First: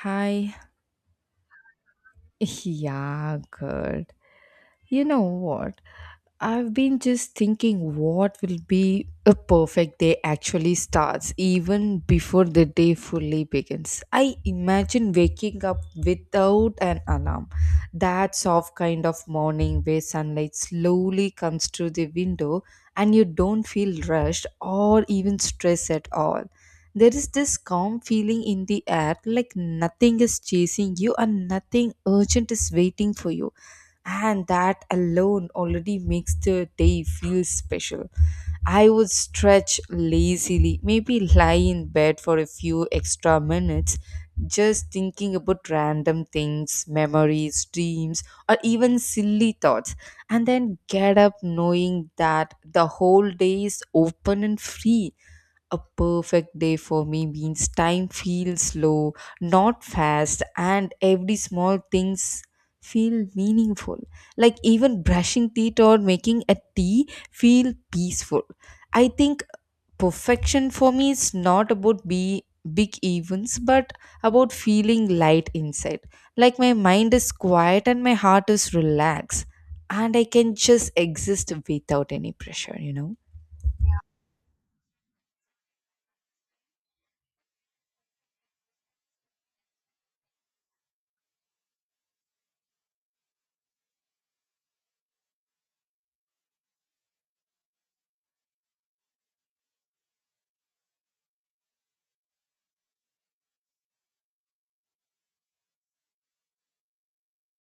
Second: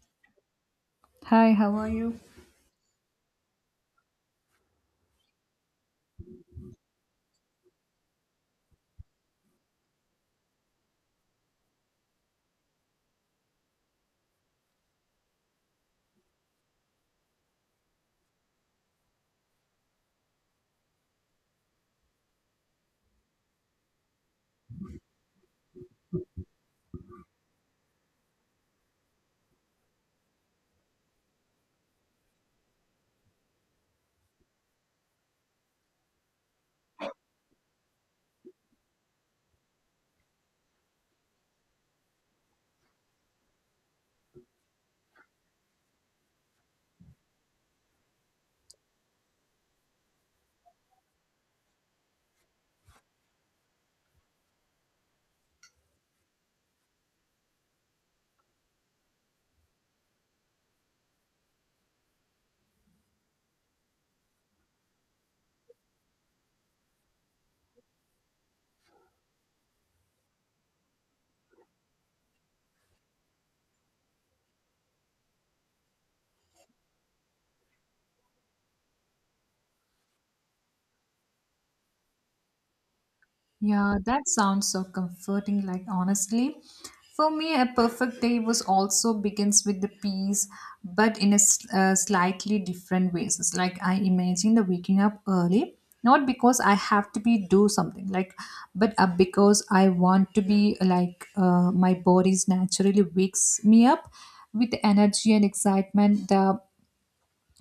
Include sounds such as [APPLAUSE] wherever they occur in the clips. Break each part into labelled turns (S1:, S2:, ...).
S1: Hi.
S2: Hi, how are you?
S1: [LAUGHS] Yeah, girl. You know what? I've been just thinking what will be a perfect day actually starts even before the day fully begins. I imagine waking up without an alarm. That soft kind of morning where sunlight slowly comes through the window, and you don't feel rushed or even stressed at all. There is this calm feeling in the air, like nothing is chasing you and nothing urgent is waiting for you, and that alone already makes the day feel special. I would stretch lazily, maybe lie in bed for a few extra minutes, just thinking about random things, memories, dreams, or even silly thoughts, and then get up knowing that the whole day is open and free. A perfect day for me means time feels slow, not fast, and every small things feel meaningful. Like even brushing teeth or making a tea feel peaceful. I think perfection for me is not about be big events but about feeling light inside. Like my mind is quiet and my heart is relaxed, and I can just exist without any pressure, you know.
S2: Yeah, that sounds so comforting. Honestly, for me, a perfect day was also begins with the peace, but in a slightly different ways. It's like I imagine the waking up early, not because I have to be do something, but because I want to be my body's naturally wakes me up with energy and excitement. The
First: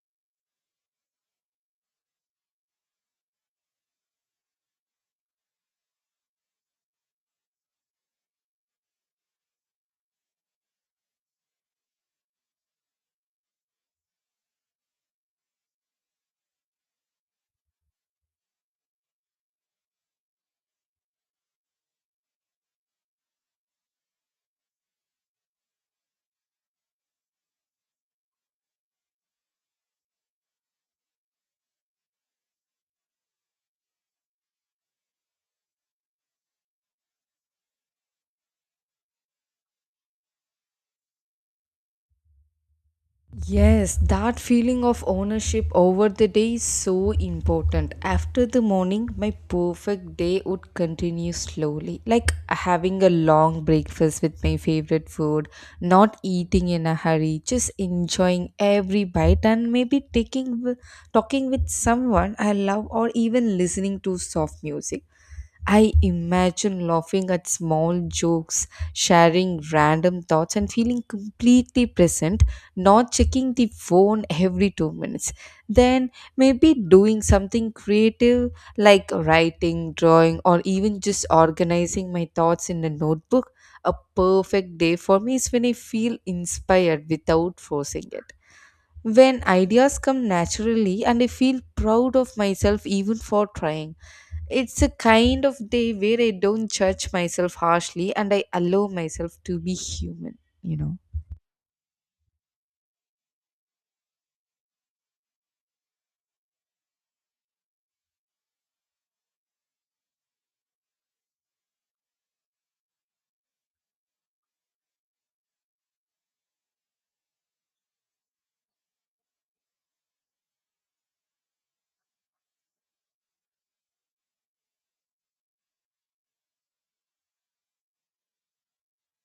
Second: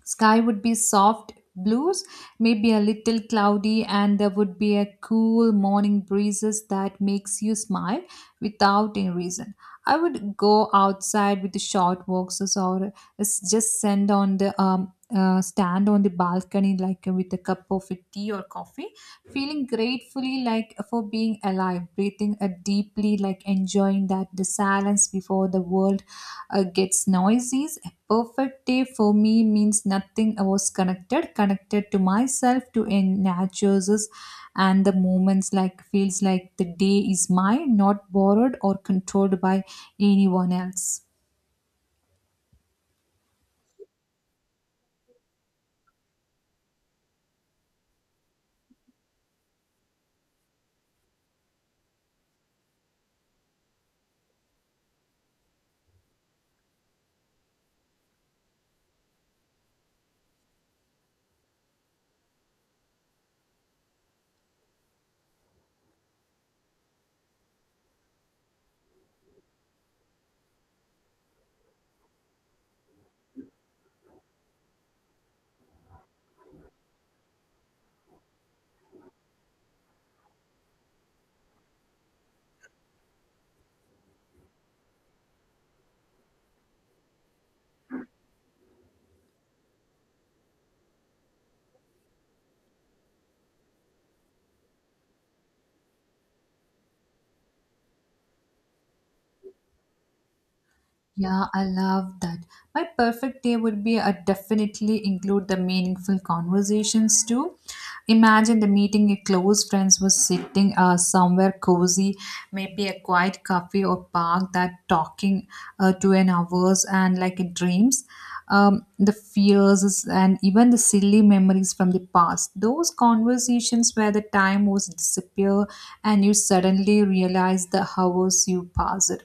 S2: Sky would be soft blues, maybe a little cloudy, and there would be a cool morning breezes that makes you smile without any reason. I would go outside with the short walks just send on the stand on the balcony with a cup of tea or coffee, feeling gratefully like for being alive, breathing deeply like enjoying that the silence before the world gets noisy. Perfect day for me means nothing I was connected to myself to in nature, and the moments like feels like the day is mine, not borrowed or controlled by anyone else.
S1: Yes, that feeling of ownership over the day is so important. After the morning, my perfect day would continue slowly, like having a long breakfast with my favorite food, not eating in a hurry, just enjoying every bite, and maybe talking with someone I love, or even listening to soft music. I imagine laughing at small jokes, sharing random thoughts, and feeling completely present, not checking the phone every 2 minutes. Then maybe doing something creative, like writing, drawing, or even just organizing my thoughts in a notebook. A perfect day for me is when I feel inspired without forcing it. When ideas come naturally, and I feel proud of myself even for trying, it's a kind of day where I don't judge myself harshly and I allow myself to be human.
S2: Yeah, I love that. My perfect day would be a definitely include the meaningful conversations too. Imagine the meeting your close friends was sitting somewhere cozy, maybe a quiet cafe or park that talking to an hours and like it dreams. The fears and even the silly memories from the past. Those conversations where the time was disappear and you suddenly realize the hours you passed.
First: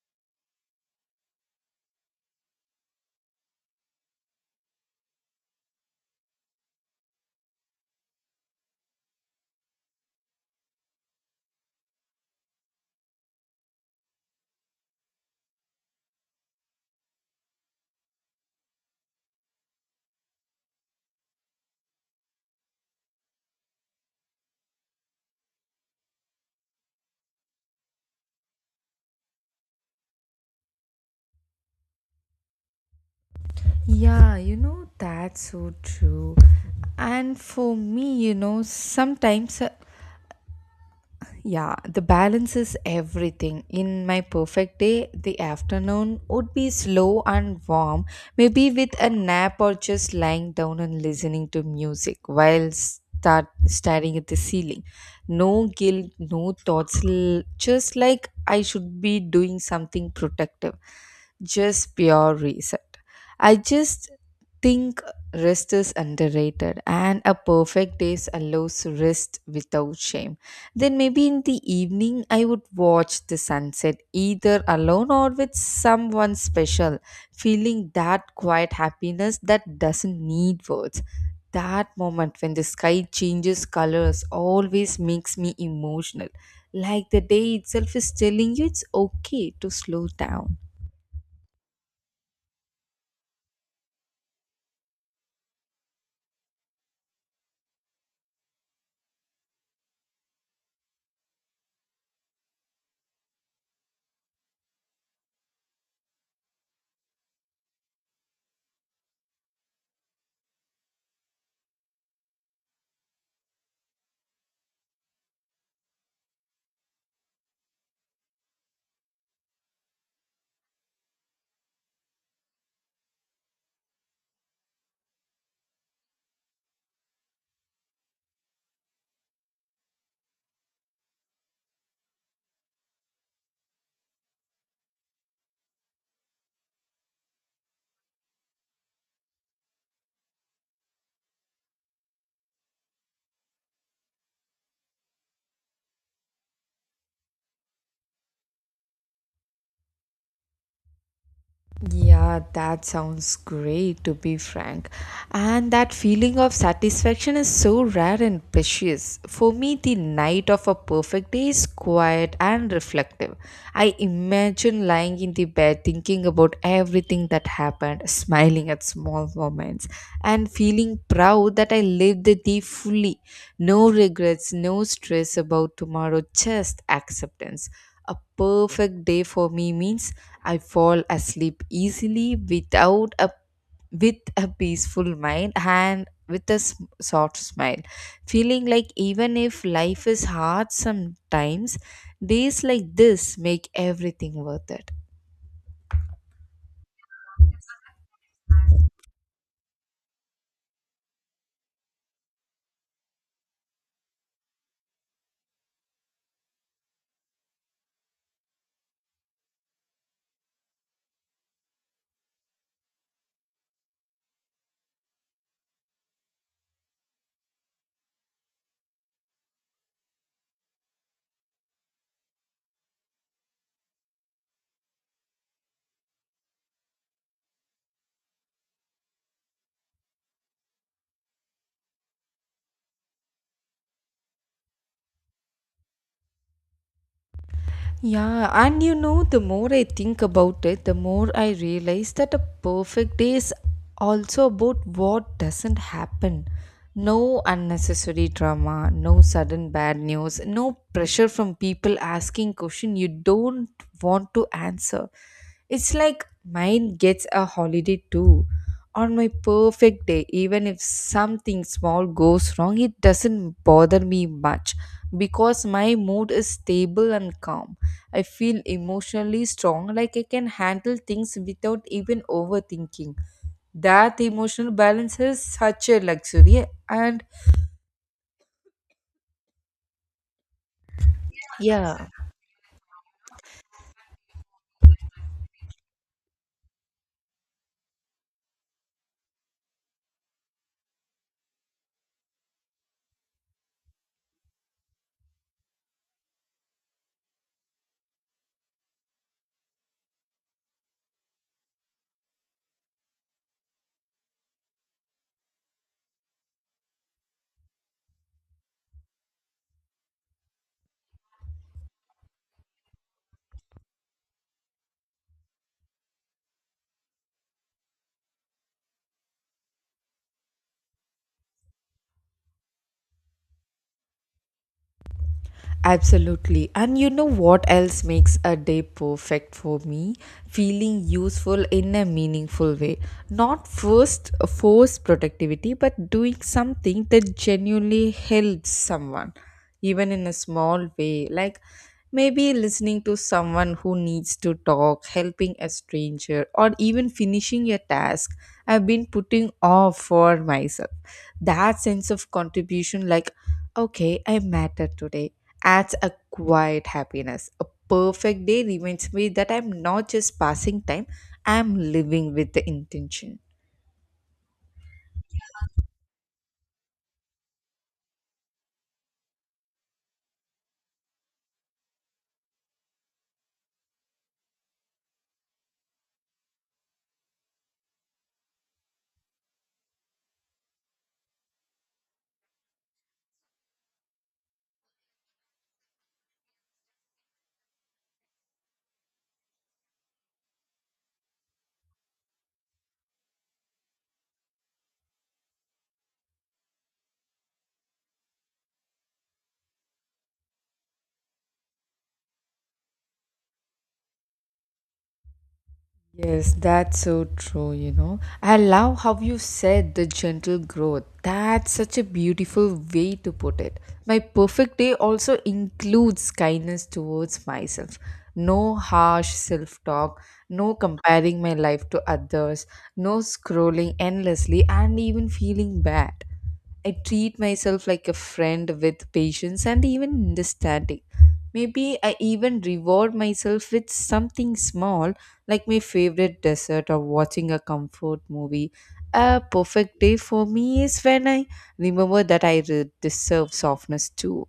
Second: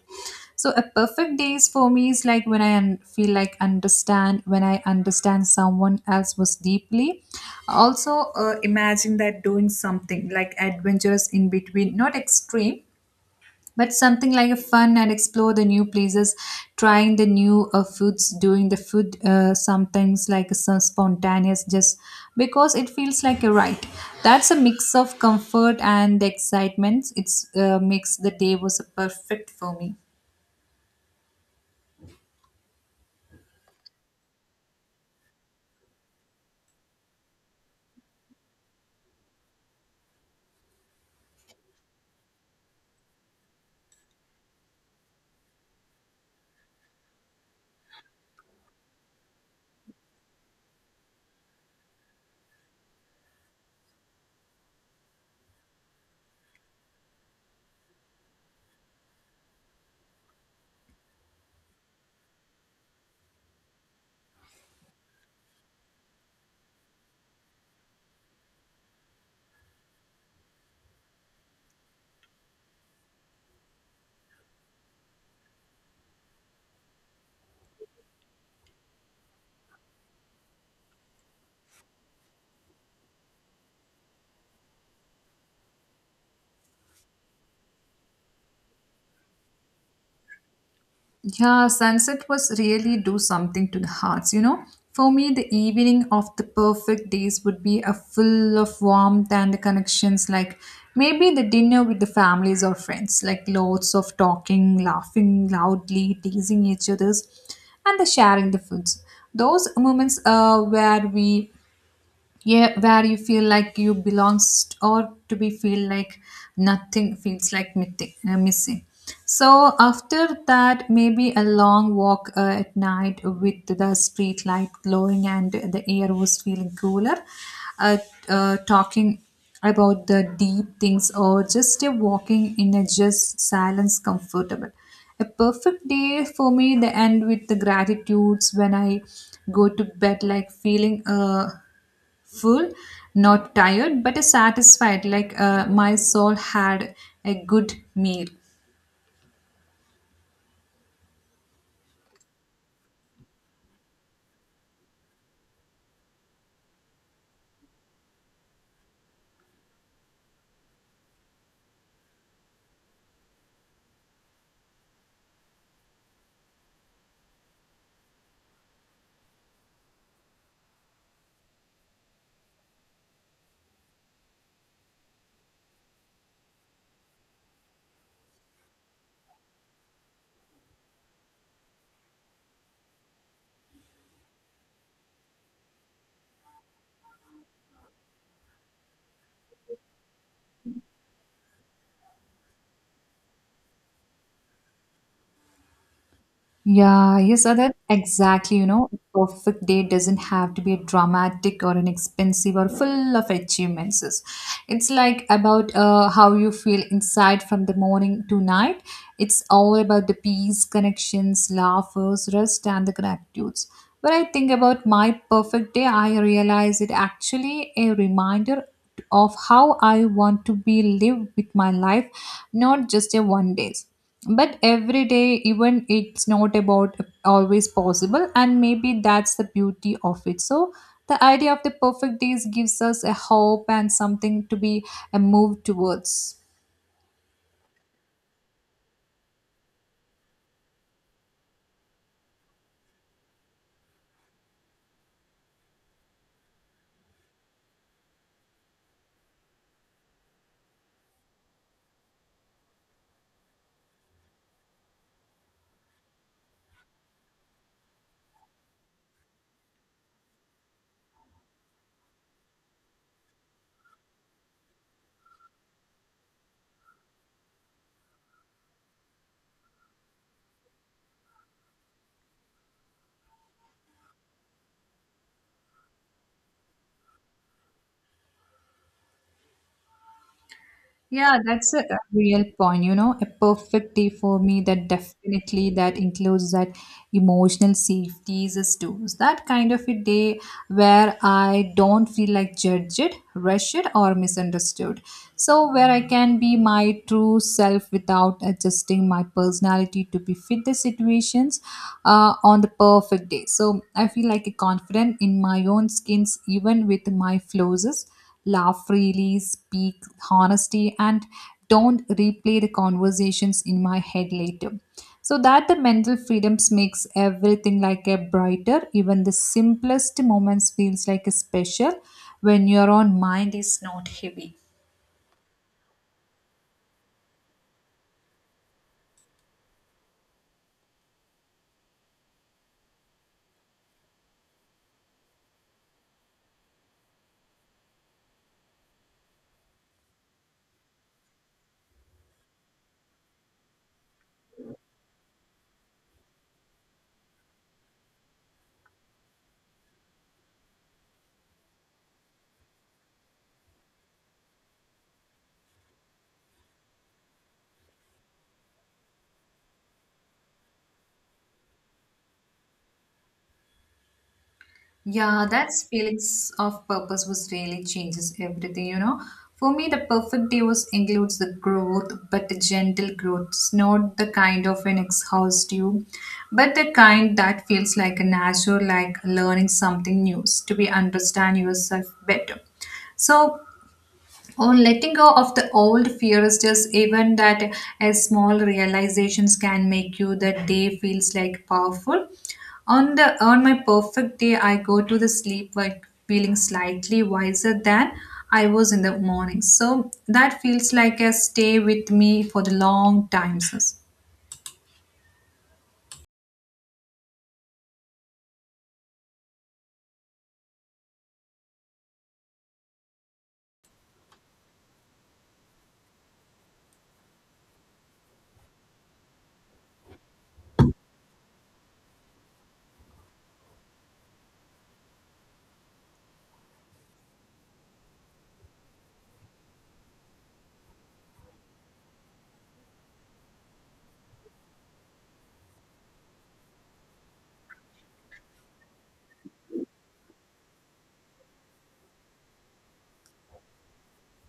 S2: So a perfect days for me is like when I feel like understand when I understand someone else was deeply. Also, imagine that doing something like adventurous in between, not extreme, but something like a fun and explore the new places, trying the new foods, doing the food sometimes like some spontaneous just because it feels like a right. That's a mix of comfort and the excitements. It's makes the day was a perfect for me.
S1: Yeah, that's so true. And for me, sometimes, yeah, the balance is everything. In my perfect day, the afternoon would be slow and warm, maybe with a nap or just lying down and listening to music while start staring at the ceiling. No guilt, no thoughts, just like I should be doing something protective. Just pure reset. I just think rest is underrated, and a perfect day allows rest without shame. Then maybe in the evening, I would watch the sunset either alone or with someone special, feeling that quiet happiness that doesn't need words. That moment when the sky changes colors always makes me emotional, like the day itself is telling you it's okay to slow down.
S2: Yeah, sunset was really do something to the hearts, you know. For me, the evening of the perfect days would be a full of warmth and the connections, like maybe the dinner with the families or friends, like lots of talking, laughing loudly, teasing each other's, and the sharing the foods. Those moments where we, yeah, where you feel like you belong, or to be feel like nothing feels like missing, missing. So after that maybe a long walk at night with the street light glowing and the air was feeling cooler, uh, talking about the deep things or just a walking in a just silence comfortable. A perfect day for me the end with the gratitudes when I go to bed like feeling full, not tired, but satisfied, like my soul had a good meal.
S1: Yeah, that sounds great to be frank. And that feeling of satisfaction is so rare and precious. For me, the night of a perfect day is quiet and reflective. I imagine lying in the bed thinking about everything that happened, smiling at small moments, and feeling proud that I lived the day fully. No regrets, no stress about tomorrow, just acceptance. A perfect day for me means I fall asleep easily without a with a peaceful mind and with a soft smile, feeling like even if life is hard sometimes, days like this make everything worth it.
S2: Yeah, you said that exactly. You know, a perfect day doesn't have to be dramatic or an expensive or full of achievements. It's like about how you feel inside from the morning to night. It's all about the peace, connections, laughers, rest, and the gratitudes. When I think about my perfect day, I realize it actually a reminder of how I want to be live with my life, not just a one days but every day, even it's not about always possible, and maybe that's the beauty of it. So the idea of the perfect days gives us a hope and something to be a move towards.
S1: Yeah, and you know, the more I think about it, the more I realize that a perfect day is also about what doesn't happen. No unnecessary drama, no sudden bad news, no pressure from people asking question you don't want to answer. It's like mine gets a holiday too. On my perfect day, even if something small goes wrong, it doesn't bother me much because my mood is stable and calm. I feel emotionally strong, like I can handle things without even overthinking. That emotional balance is such a luxury, and
S2: Yeah, that's a
S1: yeah,
S2: real point, you know. A perfect day for me that definitely that includes that emotional safety is too. So that kind of a day where I don't feel like judged, rushed or misunderstood. So where I can be my true self without adjusting my personality to be fit the situations on the perfect day. So I feel like a confident in my own skins, even with my flaws, laugh freely, speak honesty, and don't replay the conversations in my head later. So that the mental freedoms makes everything like a brighter, even the simplest moments feels like a special when your own mind is not heavy.
S1: absolutely. And you know what else makes a day perfect for me? Feeling useful in a meaningful way. Not first force productivity, but doing something that genuinely helps someone, even in a small way. Like maybe listening to someone who needs to talk, helping a stranger, or even finishing a task I've been putting off for myself. That sense of contribution, like, okay, I matter today, adds a quiet happiness. A perfect day reminds me that I'm not just passing time, I'm living with the intention.
S2: Yeah, that feelings of purpose was really changes everything, you know. For me, the perfect day was includes the growth, but the gentle growth. It's not the kind of an exhaust you, but the kind that feels like a natural, like learning something new, to be understand yourself better. So on letting go of the old fears, just even that as small realizations can make you that day feels like powerful. On my perfect day, I go to the sleep like feeling slightly wiser than I was in the morning. So that feels like a stay with me for the long time. Sis.
S1: Yes, that's so true. I love how you said the gentle growth. That's such a beautiful way to put it. My perfect day also includes kindness towards myself. No harsh self talk, no comparing my life to others, no scrolling endlessly, and even feeling bad. I treat myself like a friend with patience and even understanding. Maybe I even reward myself with something small, like my favorite dessert or watching a comfort movie. A perfect day for me is when I remember that I deserve softness too.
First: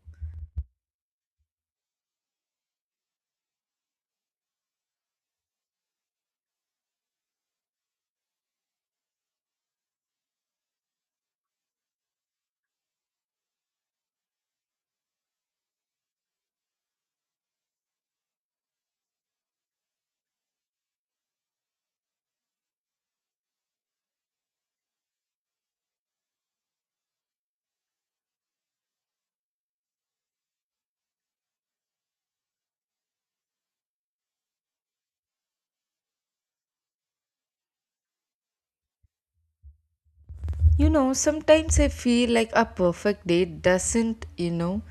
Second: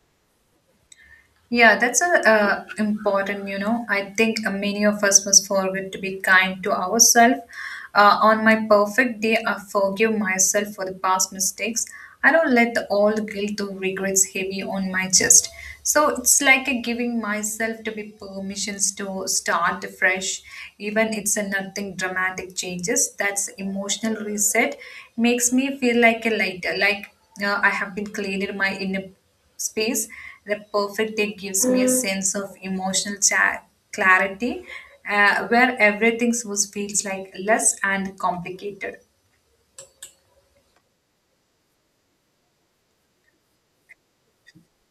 S2: Yeah, that's a important, you know. I think many of us must forget to be kind to ourselves. On my perfect day, I forgive myself for the past mistakes. I don't let the old guilt or regrets heavy on my chest. So it's like a giving myself to be permissions to start fresh, even it's a nothing dramatic changes. That's emotional reset makes me feel like a lighter, like I have been cleaning my inner space. The perfect day gives me a sense of emotional clarity where everything was, feels like less and complicated.
S1: You know, sometimes I feel like a perfect day doesn't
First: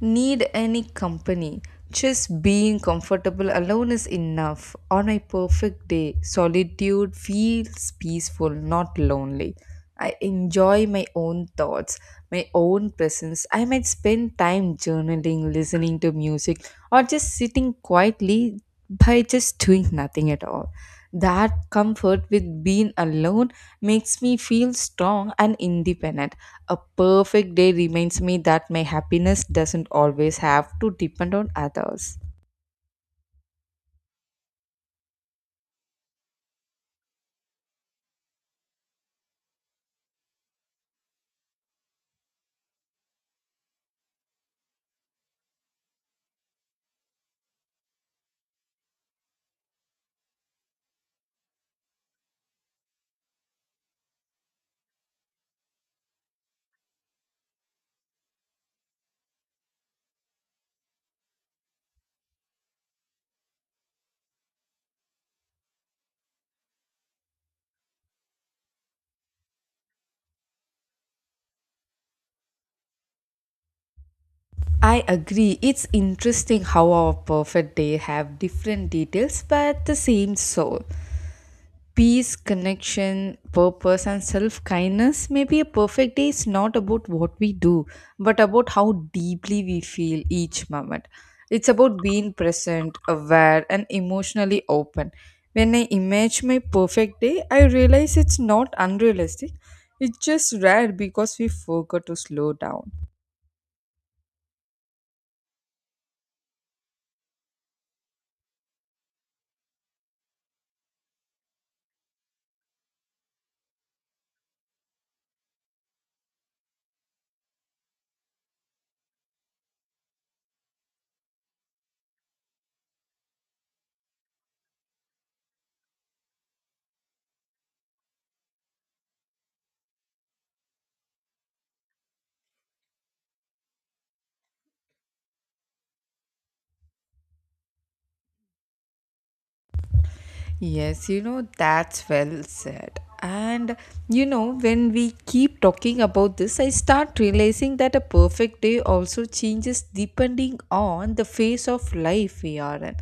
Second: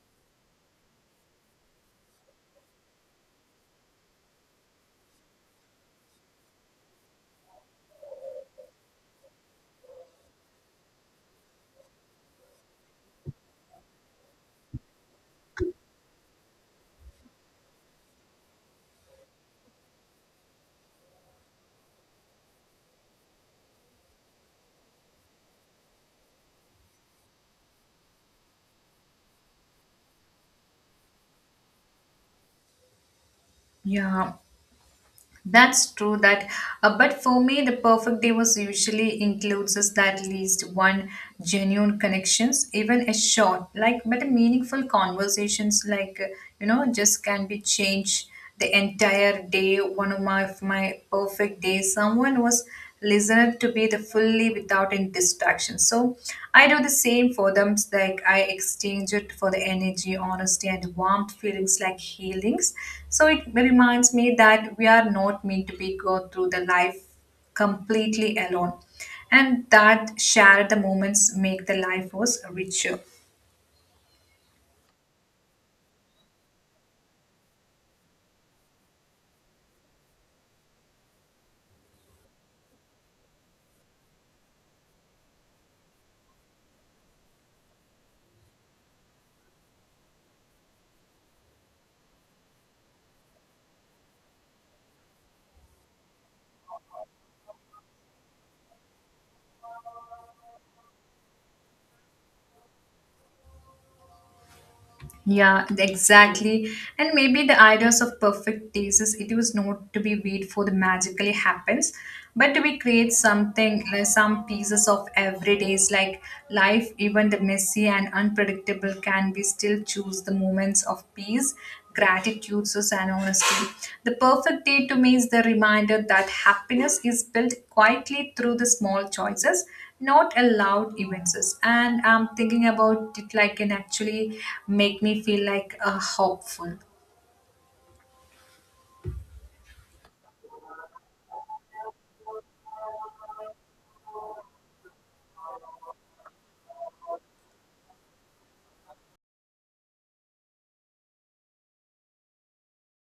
S1: need any company. Just being comfortable alone is enough. On my perfect day, solitude feels peaceful, not lonely. I enjoy my own thoughts, my own presence. I might spend time journaling, listening to music, or just sitting quietly, by just doing nothing at all. That comfort with being alone makes me feel strong and independent. A perfect day reminds me that my happiness doesn't always have to depend on others.
S2: Yeah, that's true. That, but for me, the perfect day was usually includes us that least one genuine connections, even a short, like but a meaningful conversations, like, you know, just can be changed the entire day. One of my perfect days, someone was listened to be the fully without any distraction. So I do the same for them. Like I exchange it for the energy, honesty, and warmth feelings like healings. So it reminds me that we are not meant to be go through the life completely alone, and that share the moments make the life was richer.
S1: I agree. It's interesting how our perfect day have different details but the same soul. Peace, connection, purpose, and self kindness, maybe a perfect day is not about what we do, but about how deeply we feel each moment. It's about being present, aware, and emotionally open. When I imagine my perfect day, I realize it's not unrealistic, it's just rare because we forgot to slow down.
S2: Yeah, exactly. And maybe the ideas of perfect taste is it was not to be wait for the magically happens, but to be create something like some pieces of every days like life. Even the messy and unpredictable can be still choose the moments of peace, gratitude, and honesty. The perfect day to me is the reminder that happiness is built quietly through the small choices, not allowed events, and I'm thinking about it like can actually make me feel like hopeful.
S1: Yes, that's well said. And when we keep talking about this, I start realizing that a perfect day also changes depending on the phase of life we are in.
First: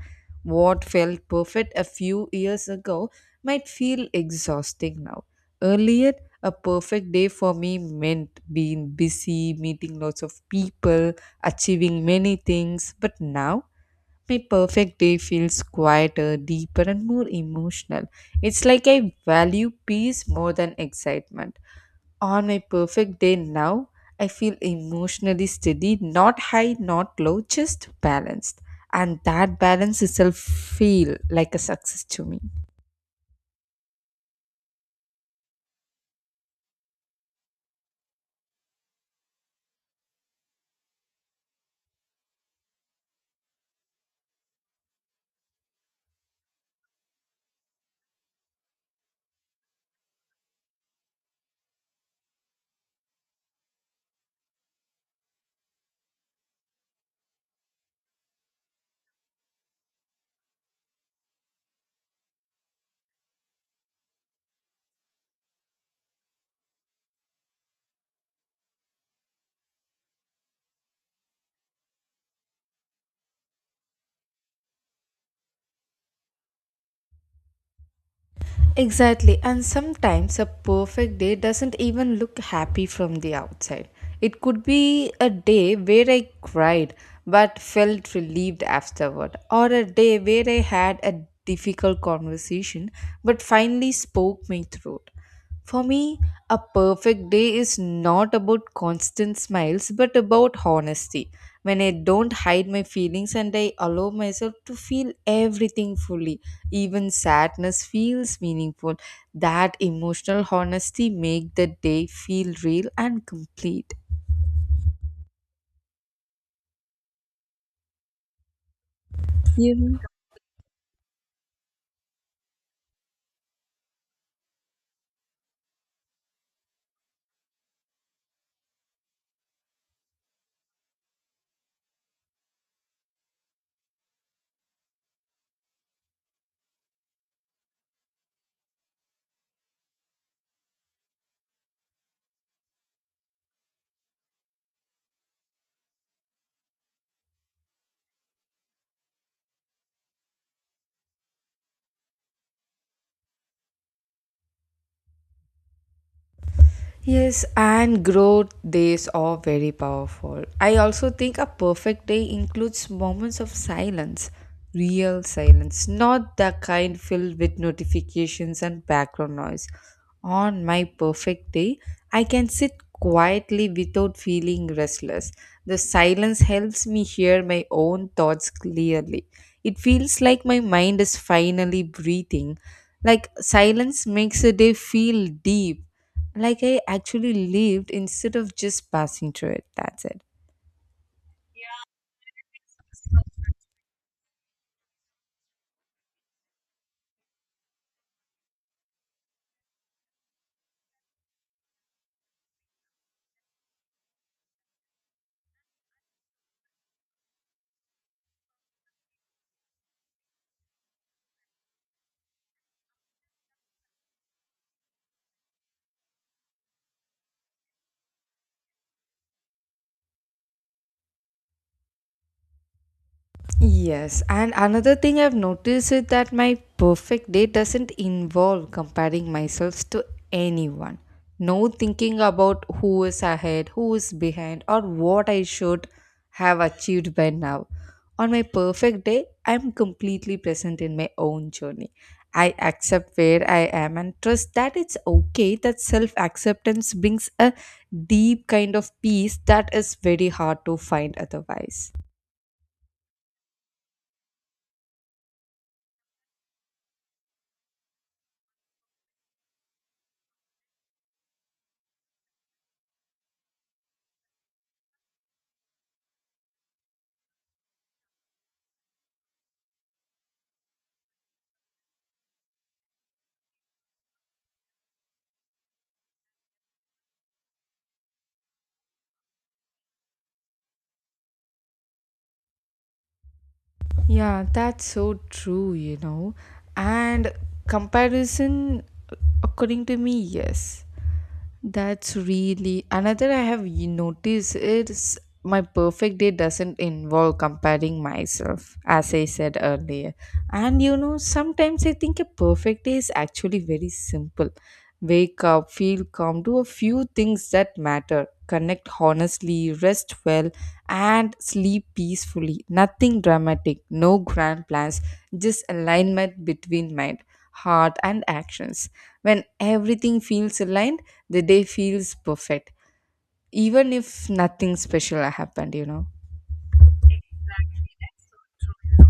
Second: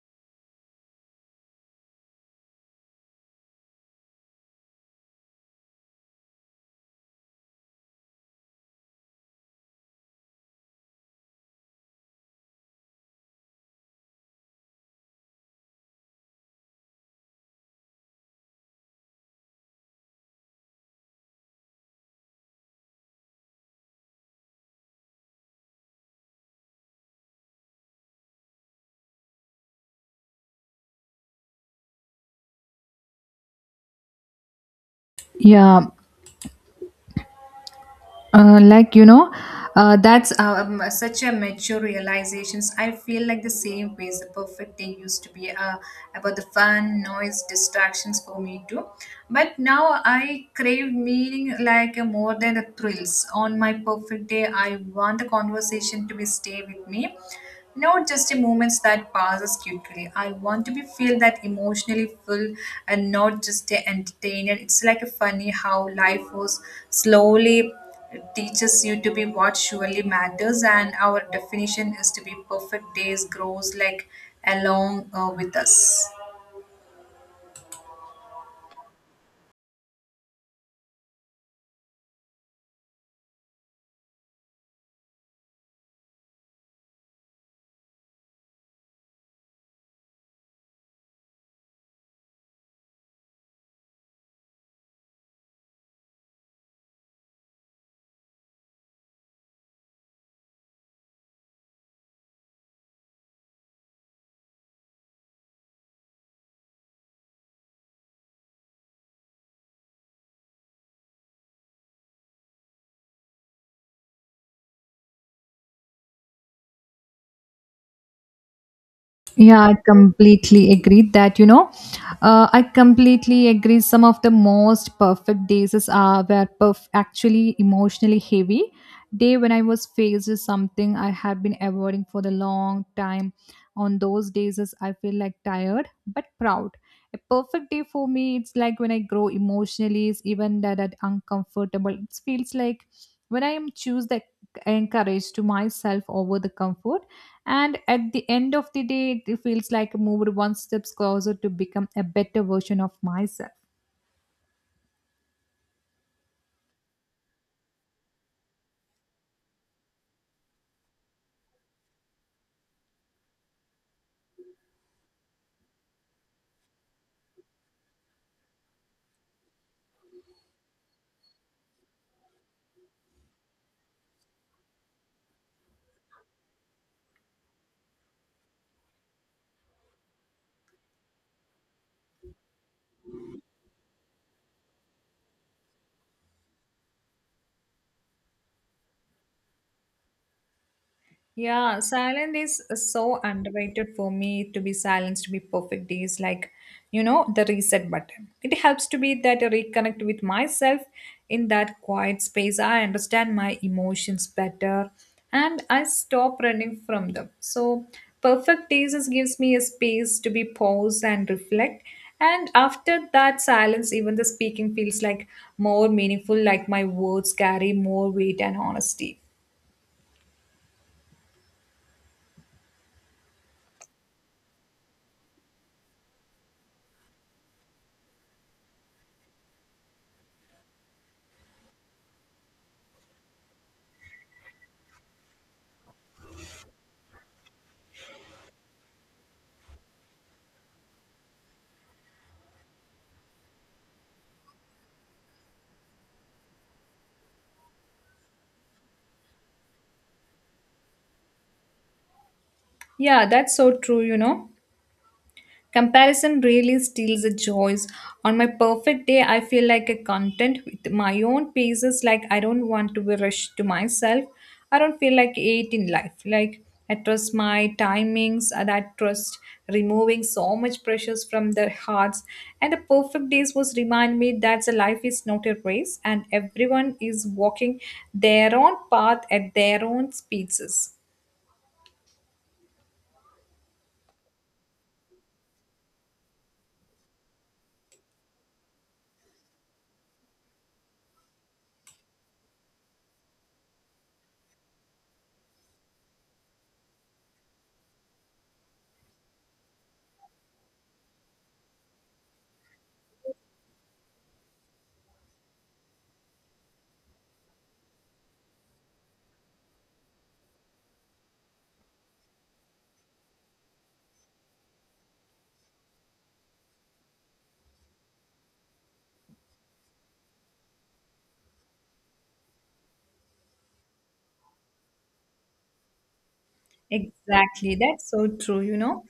S1: What felt perfect a few years ago might feel exhausting now. Earlier, a perfect day for me meant being busy, meeting lots of people, achieving many things, but now my perfect day feels quieter, deeper, and more emotional. It's like I value peace more than excitement. On my perfect day now, I feel emotionally steady, not high, not low, just balanced. And that balance itself feel like a success to me.
S2: Yeah, like you know, that's such a mature realizations. I feel like the same ways the perfect day used to be about the fun noise distractions for me too, but now I crave meaning like more than the thrills. On my perfect day, I want the conversation to be stay with me, not just the moments that passes quickly. I want to be feel that emotionally full and not just the entertainment. It's like a funny how life was slowly teaches you to be what surely matters, and our definition is to be perfect days grows like along with us.
S1: Exactly, and sometimes a perfect day doesn't even look happy from the outside. It could be a day where I cried but felt relieved afterward, or a day where I had a difficult conversation but finally spoke me through it. For me, a perfect day is not about constant smiles but about honesty. When I don't hide my feelings and I allow myself to feel everything fully, even sadness feels meaningful. That emotional honesty make the day feel real and complete.
S2: Yeah, I
S1: You know?
S2: completely agree that, you know, I completely agree. Some of the most perfect days were actually emotionally heavy. Day when I was faced with something I had been avoiding for the long time. On those days, is I feel like tired but proud. A perfect day for me, it's like when I grow emotionally, is even that, that uncomfortable. It feels like when I am choose the encourage to myself over the comfort, and at the end of the day, it feels like I moved one step closer to become a better version of myself.
S1: Yes, and growth days are very powerful. I also think a perfect day includes moments of silence, real silence, not the kind filled with notifications and background noise. On my perfect day, I can sit quietly without feeling restless. The silence helps me hear my own thoughts clearly. It feels like my mind is finally breathing. Like silence makes a day feel deep, like I actually lived instead of just passing through it. That's it.
S2: Yeah, silence is so underrated. For me to be silenced to be perfect is like, you know, the reset button. It helps to be that I reconnect with myself in that quiet space. I understand my emotions better and I stop running from them. So perfect days gives me a space to be pause and reflect. And after that silence, even the speaking feels like more meaningful, like my words carry more weight and honesty.
S1: Yes, and another thing I've noticed is that my perfect day doesn't involve comparing myself to anyone. No thinking about who is ahead, who is behind, or what I should have achieved by now. On my perfect day, I'm completely present in my own journey. I accept where I am and trust that it's okay. That self acceptance brings a deep kind of peace that is very hard to find otherwise.
S2: Yeah, that's so true, you know. Comparison really steals the joys. On my perfect day, I feel like a content with my own paces, like I don't want to be rushed to myself. I don't feel like eight in life. Like I trust my timings, and I trust removing so much pressures from their hearts. And the perfect days was remind me that the life is not a race and everyone is walking their own path at their own speeds.
S1: Yeah, that's so true, you know. And comparison, according to me, yes. That's really another I have noticed is my perfect day doesn't involve comparing myself, as I said earlier. And you know, sometimes I think a perfect day is actually very simple. Wake up, feel calm, do a few things that matter. Connect honestly, rest well, and sleep peacefully. Nothing dramatic, no grand plans, just alignment between mind, heart, and actions. When everything feels aligned, the day feels perfect, even if nothing special happened.
S2: Exactly. That's so true, you know.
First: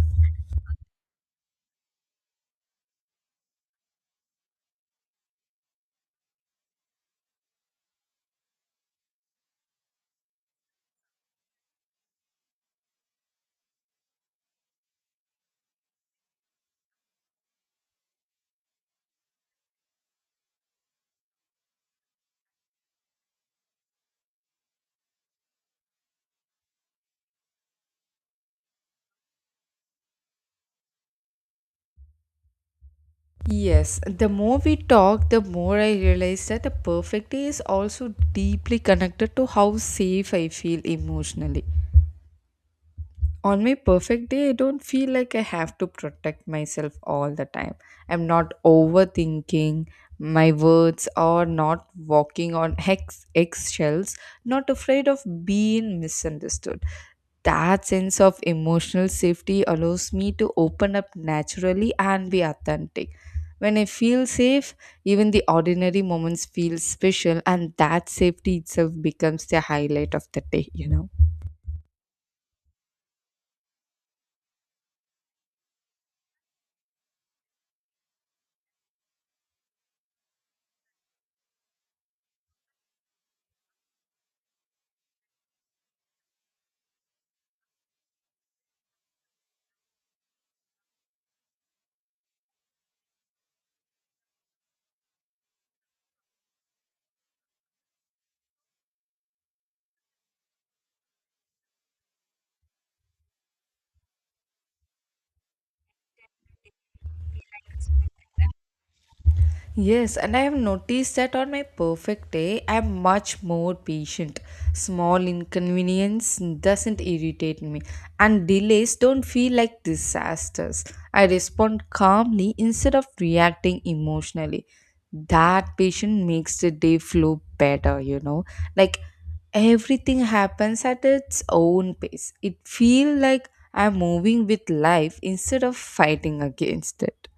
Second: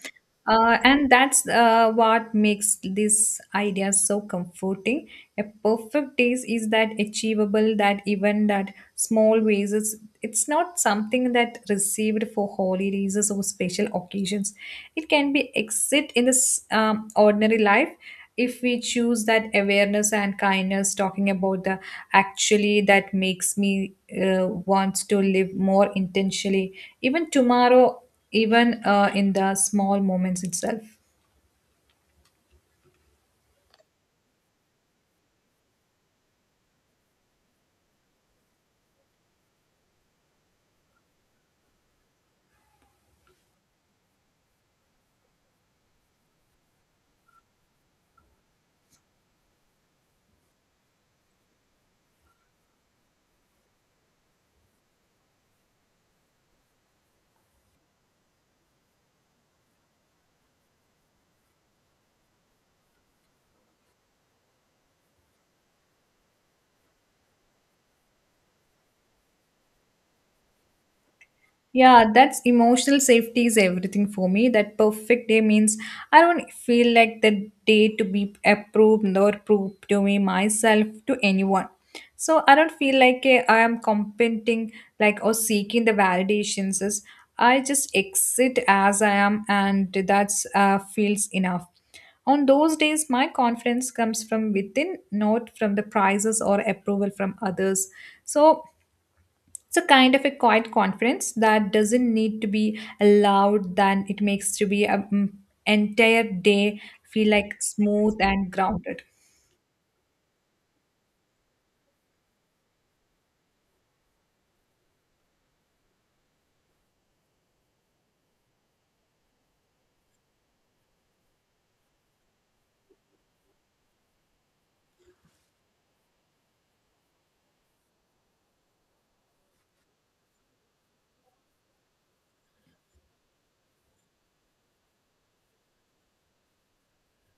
S2: And that's what makes this idea so comforting. A perfect taste is that achievable, that even that small ways. It's not something that received for holidays or special occasions. It can be exit in this ordinary life if we choose that awareness and kindness talking about the actually that makes me want to live more intentionally even tomorrow even in the small moments itself.
S1: Yes, the more we talk, the more I realize that a perfect day is also deeply connected to how safe I feel emotionally. On my perfect day, I don't feel like I have to protect myself all the time. I'm not overthinking my words or not walking on [LAUGHS] hex eggshells, not afraid of being misunderstood. That sense of emotional safety allows me to open up naturally and be authentic. When I feel safe, even the ordinary moments feel special, and that safety itself becomes the highlight of the day.
S2: Yeah, that's emotional safety is everything for me. That perfect day means I don't feel like the day to be approved or proved to me myself to anyone. So I don't feel like I am competing like or seeking the validations. As I just exit as I am, and that's feels enough. On those days, my confidence comes from within, not from the prizes or approval from others. So it's a kind of a quiet confidence that doesn't need to be allowed than it makes to be an entire day feel like smooth and grounded.
S1: Yes, and I have noticed that on my perfect day, I am much more patient. Small inconvenience doesn't irritate me, and delays don't feel like disasters. I respond calmly instead of reacting emotionally. That patience makes the day flow better. Like everything happens at its own pace. It feels like I'm moving with life instead of fighting against it.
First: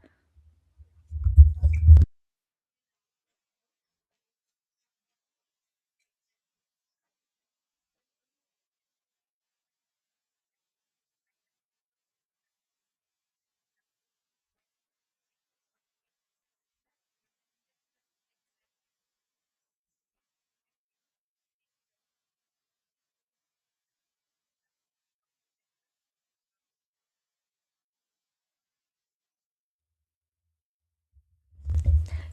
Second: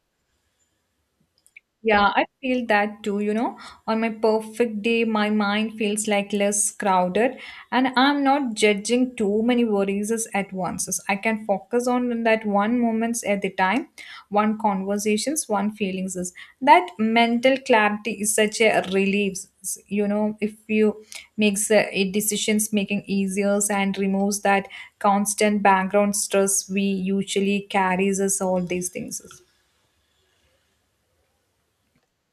S2: Yeah, I feel that too, you know. On my perfect day, my mind feels like less crowded and I'm not judging too many worries as at once. As I can focus on that one moments at a time, one conversations, one feelings. Is that mental clarity is such a relief, you know, if you makes it decisions making easier and removes that constant background stress we usually carries us all these things.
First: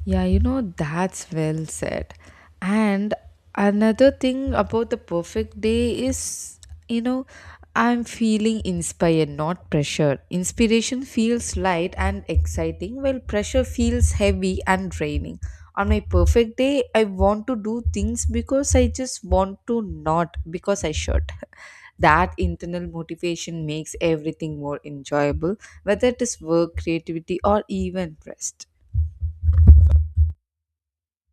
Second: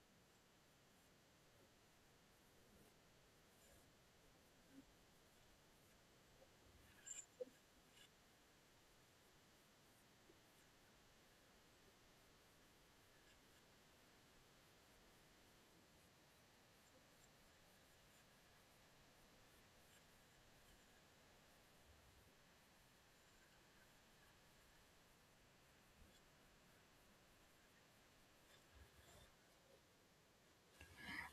S1: Yeah, you know, that's well said. And another thing about the perfect day is, you know, I'm feeling inspired, not pressured. Inspiration feels light and exciting, while pressure feels heavy and draining. On my perfect day, I want to do things because I just want to, not because I should. [LAUGHS] That internal motivation makes everything more enjoyable, whether it is work, creativity, or even rest.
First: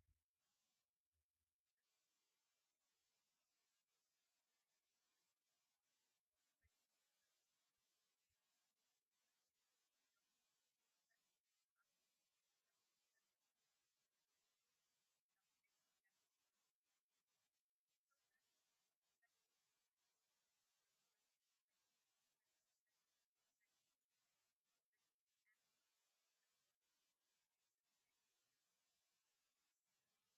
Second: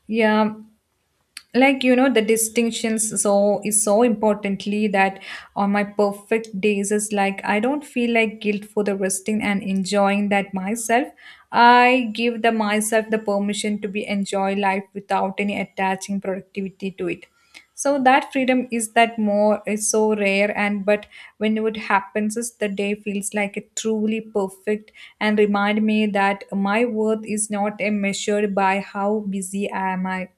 S2: Yeah, like you know the distinctions so is so importantly that on my perfect days is like I don't feel like guilt for the resting and enjoying that myself. I give the myself the permission to be enjoy life without any attaching productivity to it. So that freedom is that more is so rare and but when it happens is the day feels like a truly perfect and remind me that my worth is not a measured by how busy am I.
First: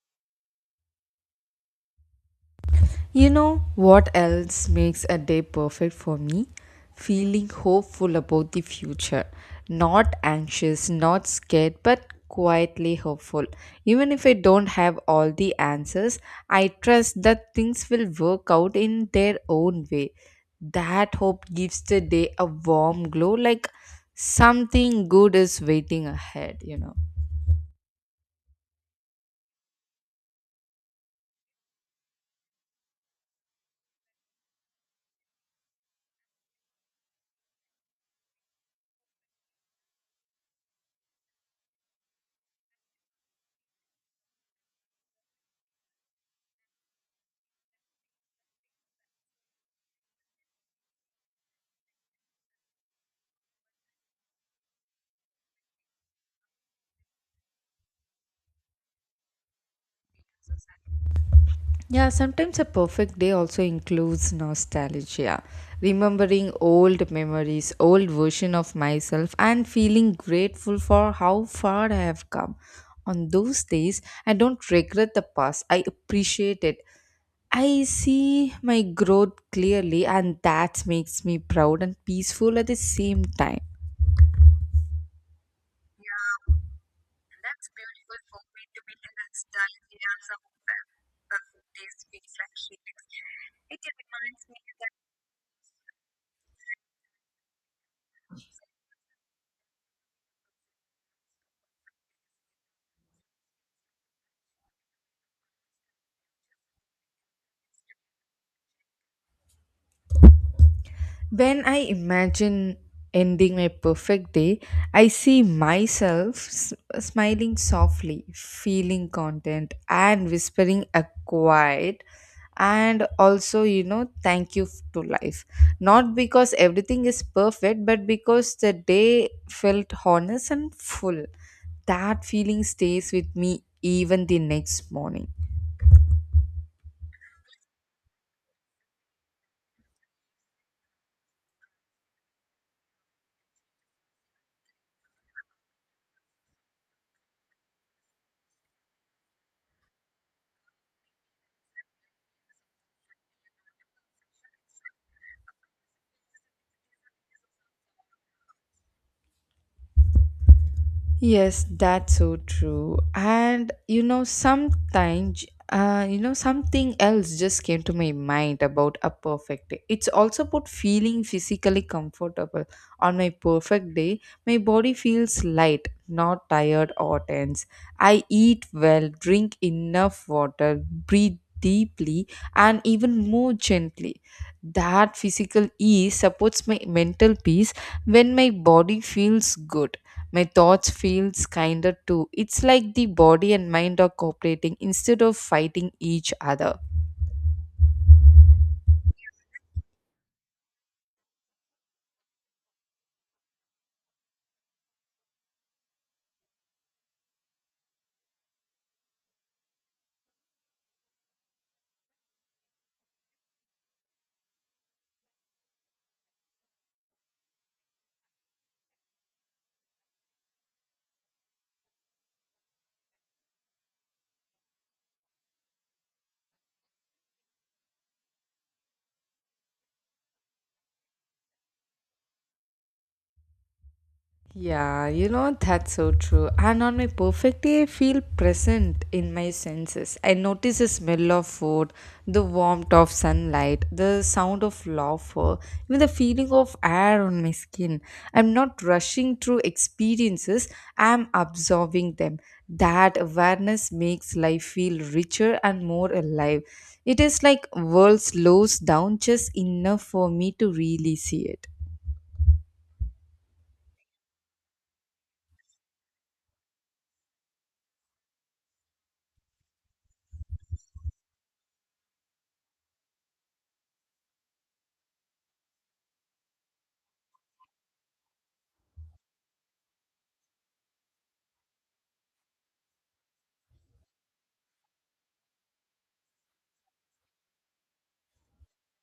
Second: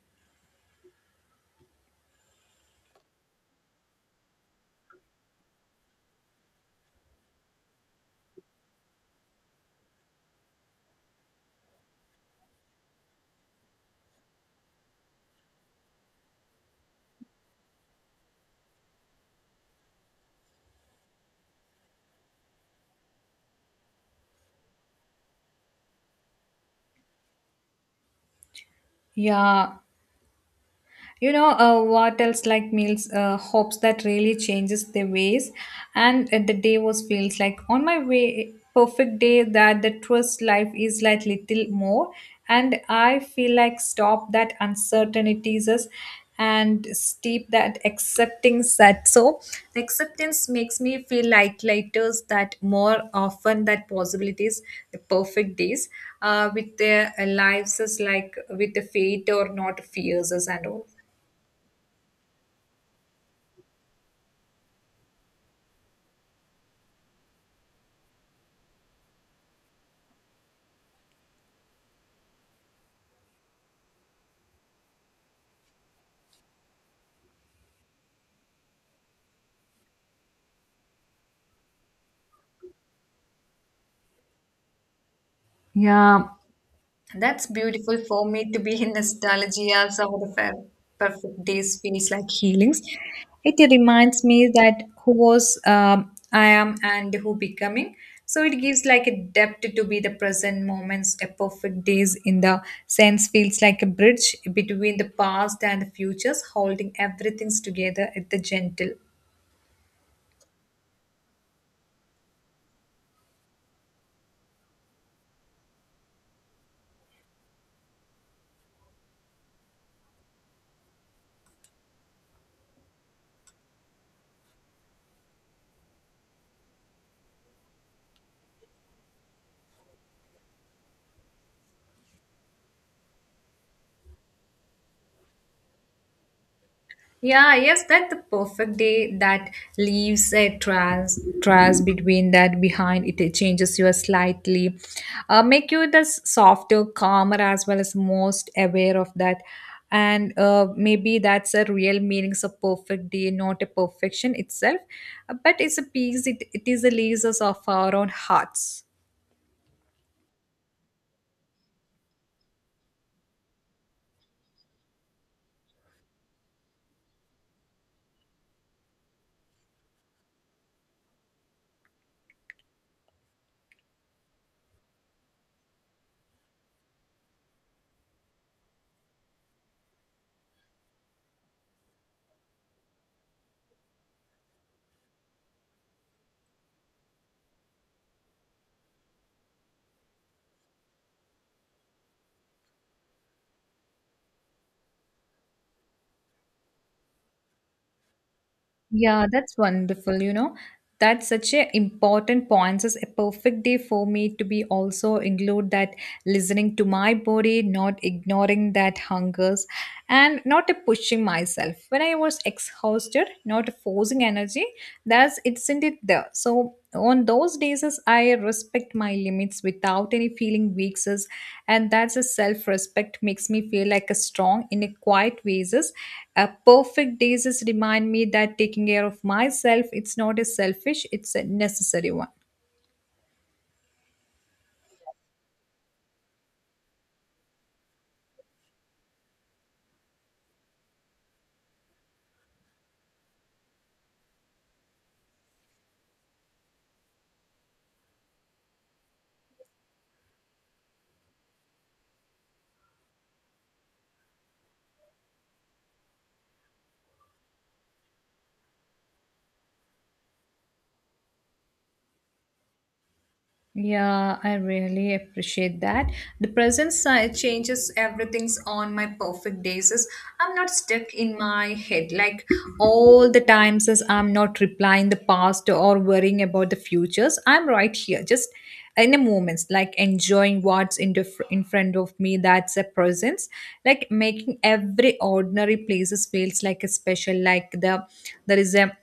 S1: You know what else makes a day perfect for me? Feeling hopeful about the future. Not anxious, not scared, but quietly hopeful. Even if I don't have all the answers, I trust that things will work out in their own way. That hope gives the day a warm glow, like something good is waiting ahead.
S2: Yeah, you know, what else like meals hopes that really changes their ways, and the day was feels like on my way perfect day that the trust life is like little more, and I feel like stop that uncertainties us and steep that accepting that. So the acceptance makes me feel like later that more often that possibilities, the perfect days with their lives is like with the fate or not fears us and all.
S1: Yeah, sometimes a perfect day also includes nostalgia, remembering old memories, old version of myself and feeling grateful for how far I have come. On those days, I don't regret the past. I appreciate it. I see my growth clearly and that makes me proud and peaceful at the same time.
S2: Yeah, that's beautiful for me to be in nostalgia. Some of the perfect days feels like healings. It reminds me that who was I am and who becoming. So it gives like a depth to be the present moments. A perfect days in the sense feels like a bridge between the past and the futures, holding everything's together at the gentle.
S1: When I imagine ending my perfect day, I see smiling softly, feeling content, and whispering a quiet and also, thank to life. Not because everything is perfect, but because the day felt honest and full. That feeling stays with me even the next morning.
S2: Yeah, yes, that's the perfect day that leaves a trace between that behind it, changes you slightly, make you the softer, calmer as well as most aware of that, and maybe that's a real meaning of perfect day, not a perfection itself, but it's a peace. It is a leaves us of our own hearts.
S1: Yes, that's so true. And you know, sometimes, something else just came to my mind about a perfect day. It's also about feeling physically comfortable. On my perfect day, my body feels light, not tired or tense. I eat well, drink enough water, breathe deeply, and even more gently. That physical ease supports my mental peace when my body feels good, my thoughts feels kinder too. It's like the body and mind are cooperating instead of fighting each other.
S2: Yeah, that's wonderful. You know, that's such a important point. It's a perfect day for me to be also include that listening to my body, not ignoring that hungers, and not a pushing myself. When I was exhausted, not forcing energy, that's it's isn't it there? So on those days is I respect my limits without any feeling weak sis, and that's a self-respect makes me feel like a strong in a quiet ways is a perfect days is remind me that taking care of myself it's not a selfish, it's a necessary one.
S1: Yeah, you know, that's so true. And on my perfect day, I feel present in my senses. I notice the smell of food, the warmth of sunlight, the sound of laughter, even the feeling of air on my skin. I'm not rushing through experiences, I'm absorbing them. That awareness makes life feel richer and more alive. It is like world slows down just enough for me to really see it.
S2: Yeah, I really appreciate that. The present side changes everything's on my perfect days. Is I'm not stuck in my head like all the times as I'm not replying the past or worrying about the futures. I'm right here, just in the moments, like enjoying what's in the in front of me. That's a presence, like making every ordinary places feels like a special. Like the there is a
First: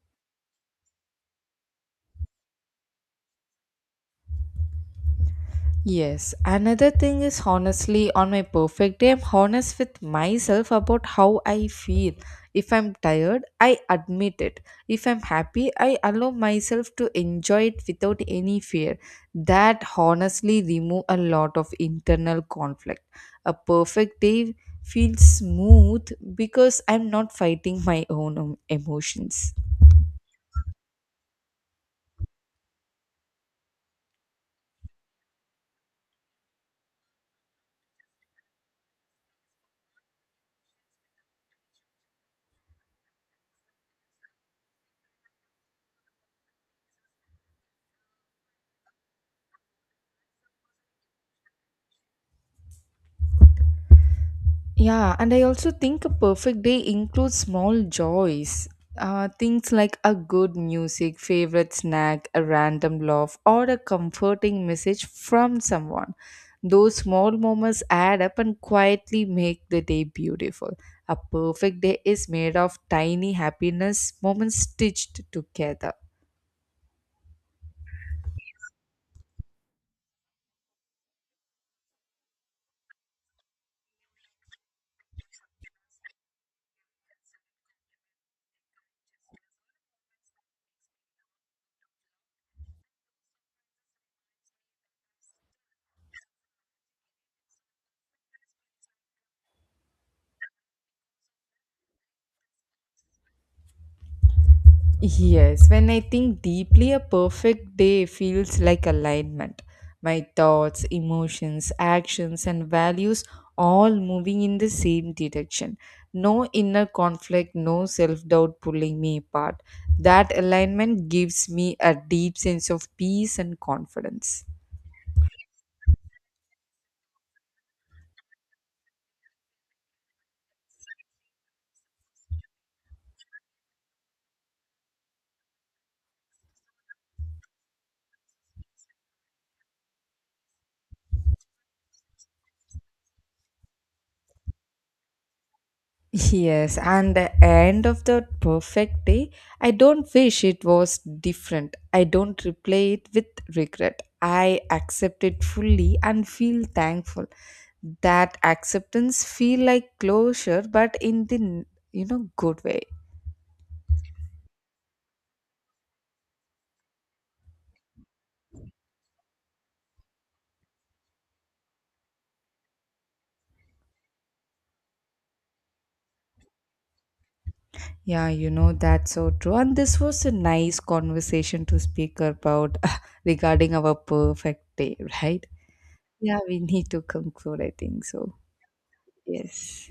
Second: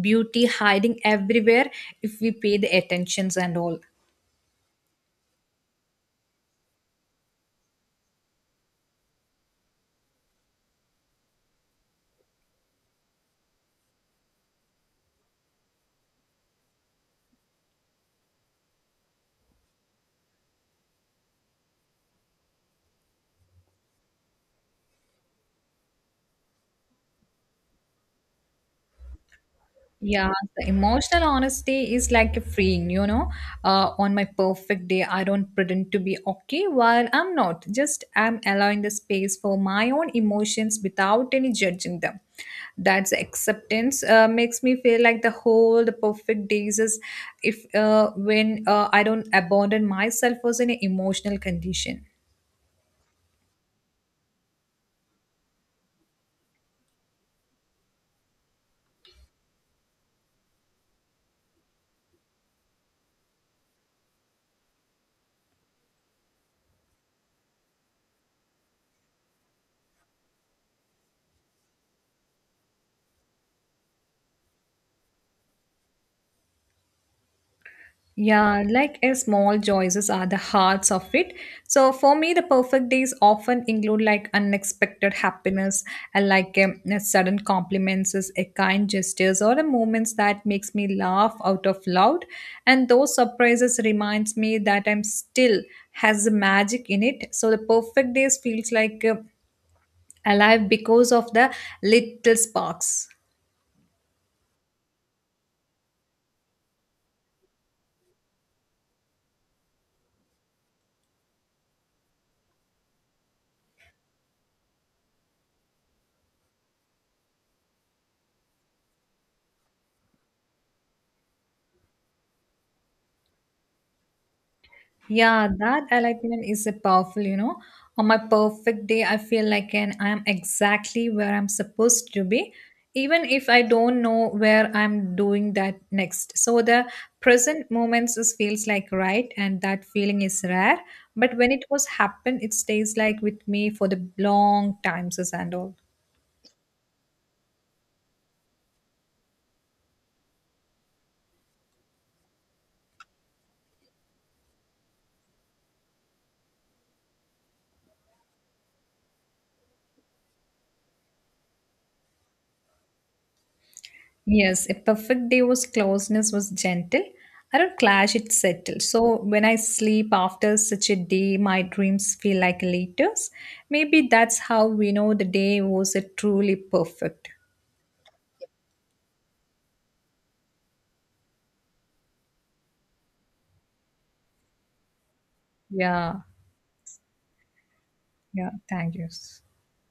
S2: beauty hiding everywhere if we pay the attentions and all.
S1: Yes, another thing is honestly on my perfect day, I'm honest with myself about how I feel. If I'm tired, I admit it. If I'm happy, I allow myself to enjoy it without any fear. That honestly remove a lot of internal conflict. A perfect day feels smooth because I'm not fighting my own emotions.
S2: Yeah, the emotional honesty is like a freeing, you know. On my perfect day, I don't pretend to be okay while I'm not. Just I'm allowing the space for my own emotions without any judging them. That's acceptance. Makes me feel like the whole the perfect days is if when I don't abandon myself was in an emotional condition.
S1: Yeah, and I also think a perfect day includes small joys. Things like a good music, favorite snack, a random laugh, or a comforting message from someone. Those small moments add up and quietly make the day beautiful. A perfect day is made of tiny happiness moments stitched together.
S2: Yeah, like a small choices are the hearts of it. So for me, the perfect days often include like unexpected happiness and like a sudden compliments, is a kind gestures, or the moments that makes me laugh out of loud. And those surprises reminds me that I'm still has the magic in it. So the perfect days feels like alive because of the little sparks.
S1: Yes, when I think deeply, a perfect day feels like alignment. My thoughts, emotions, actions, and values all moving in the same direction. No inner conflict, no self doubt pulling me apart. That alignment gives me a deep sense of peace and confidence.
S2: Yeah, that alignment is a powerful, you know. On my perfect day, I feel like an I am exactly where I'm supposed to be, even if I don't know where I'm doing that next. So the present moments is feels like right, and that feeling is rare. But when it was happen, it stays like with me for the long times and all.
S1: Yes, and the end of the perfect day, I don't wish it was different. I don't replay it with regret. I accept it fully and feel thankful. That acceptance feel like closure, but in the, you know, good way.
S2: Yes, a perfect day was closeness was gentle. I don't clash, it settled. So when I sleep after such a day, my dreams feel like letters. Maybe that's how we know the day was a truly perfect.
S1: Yeah, you know that's so true. And this was a nice conversation to speak about [LAUGHS] regarding our perfect day, right?
S2: Yeah,
S1: Yeah, we need to conclude. I think so.
S2: yeah, thank you.
S1: Yes.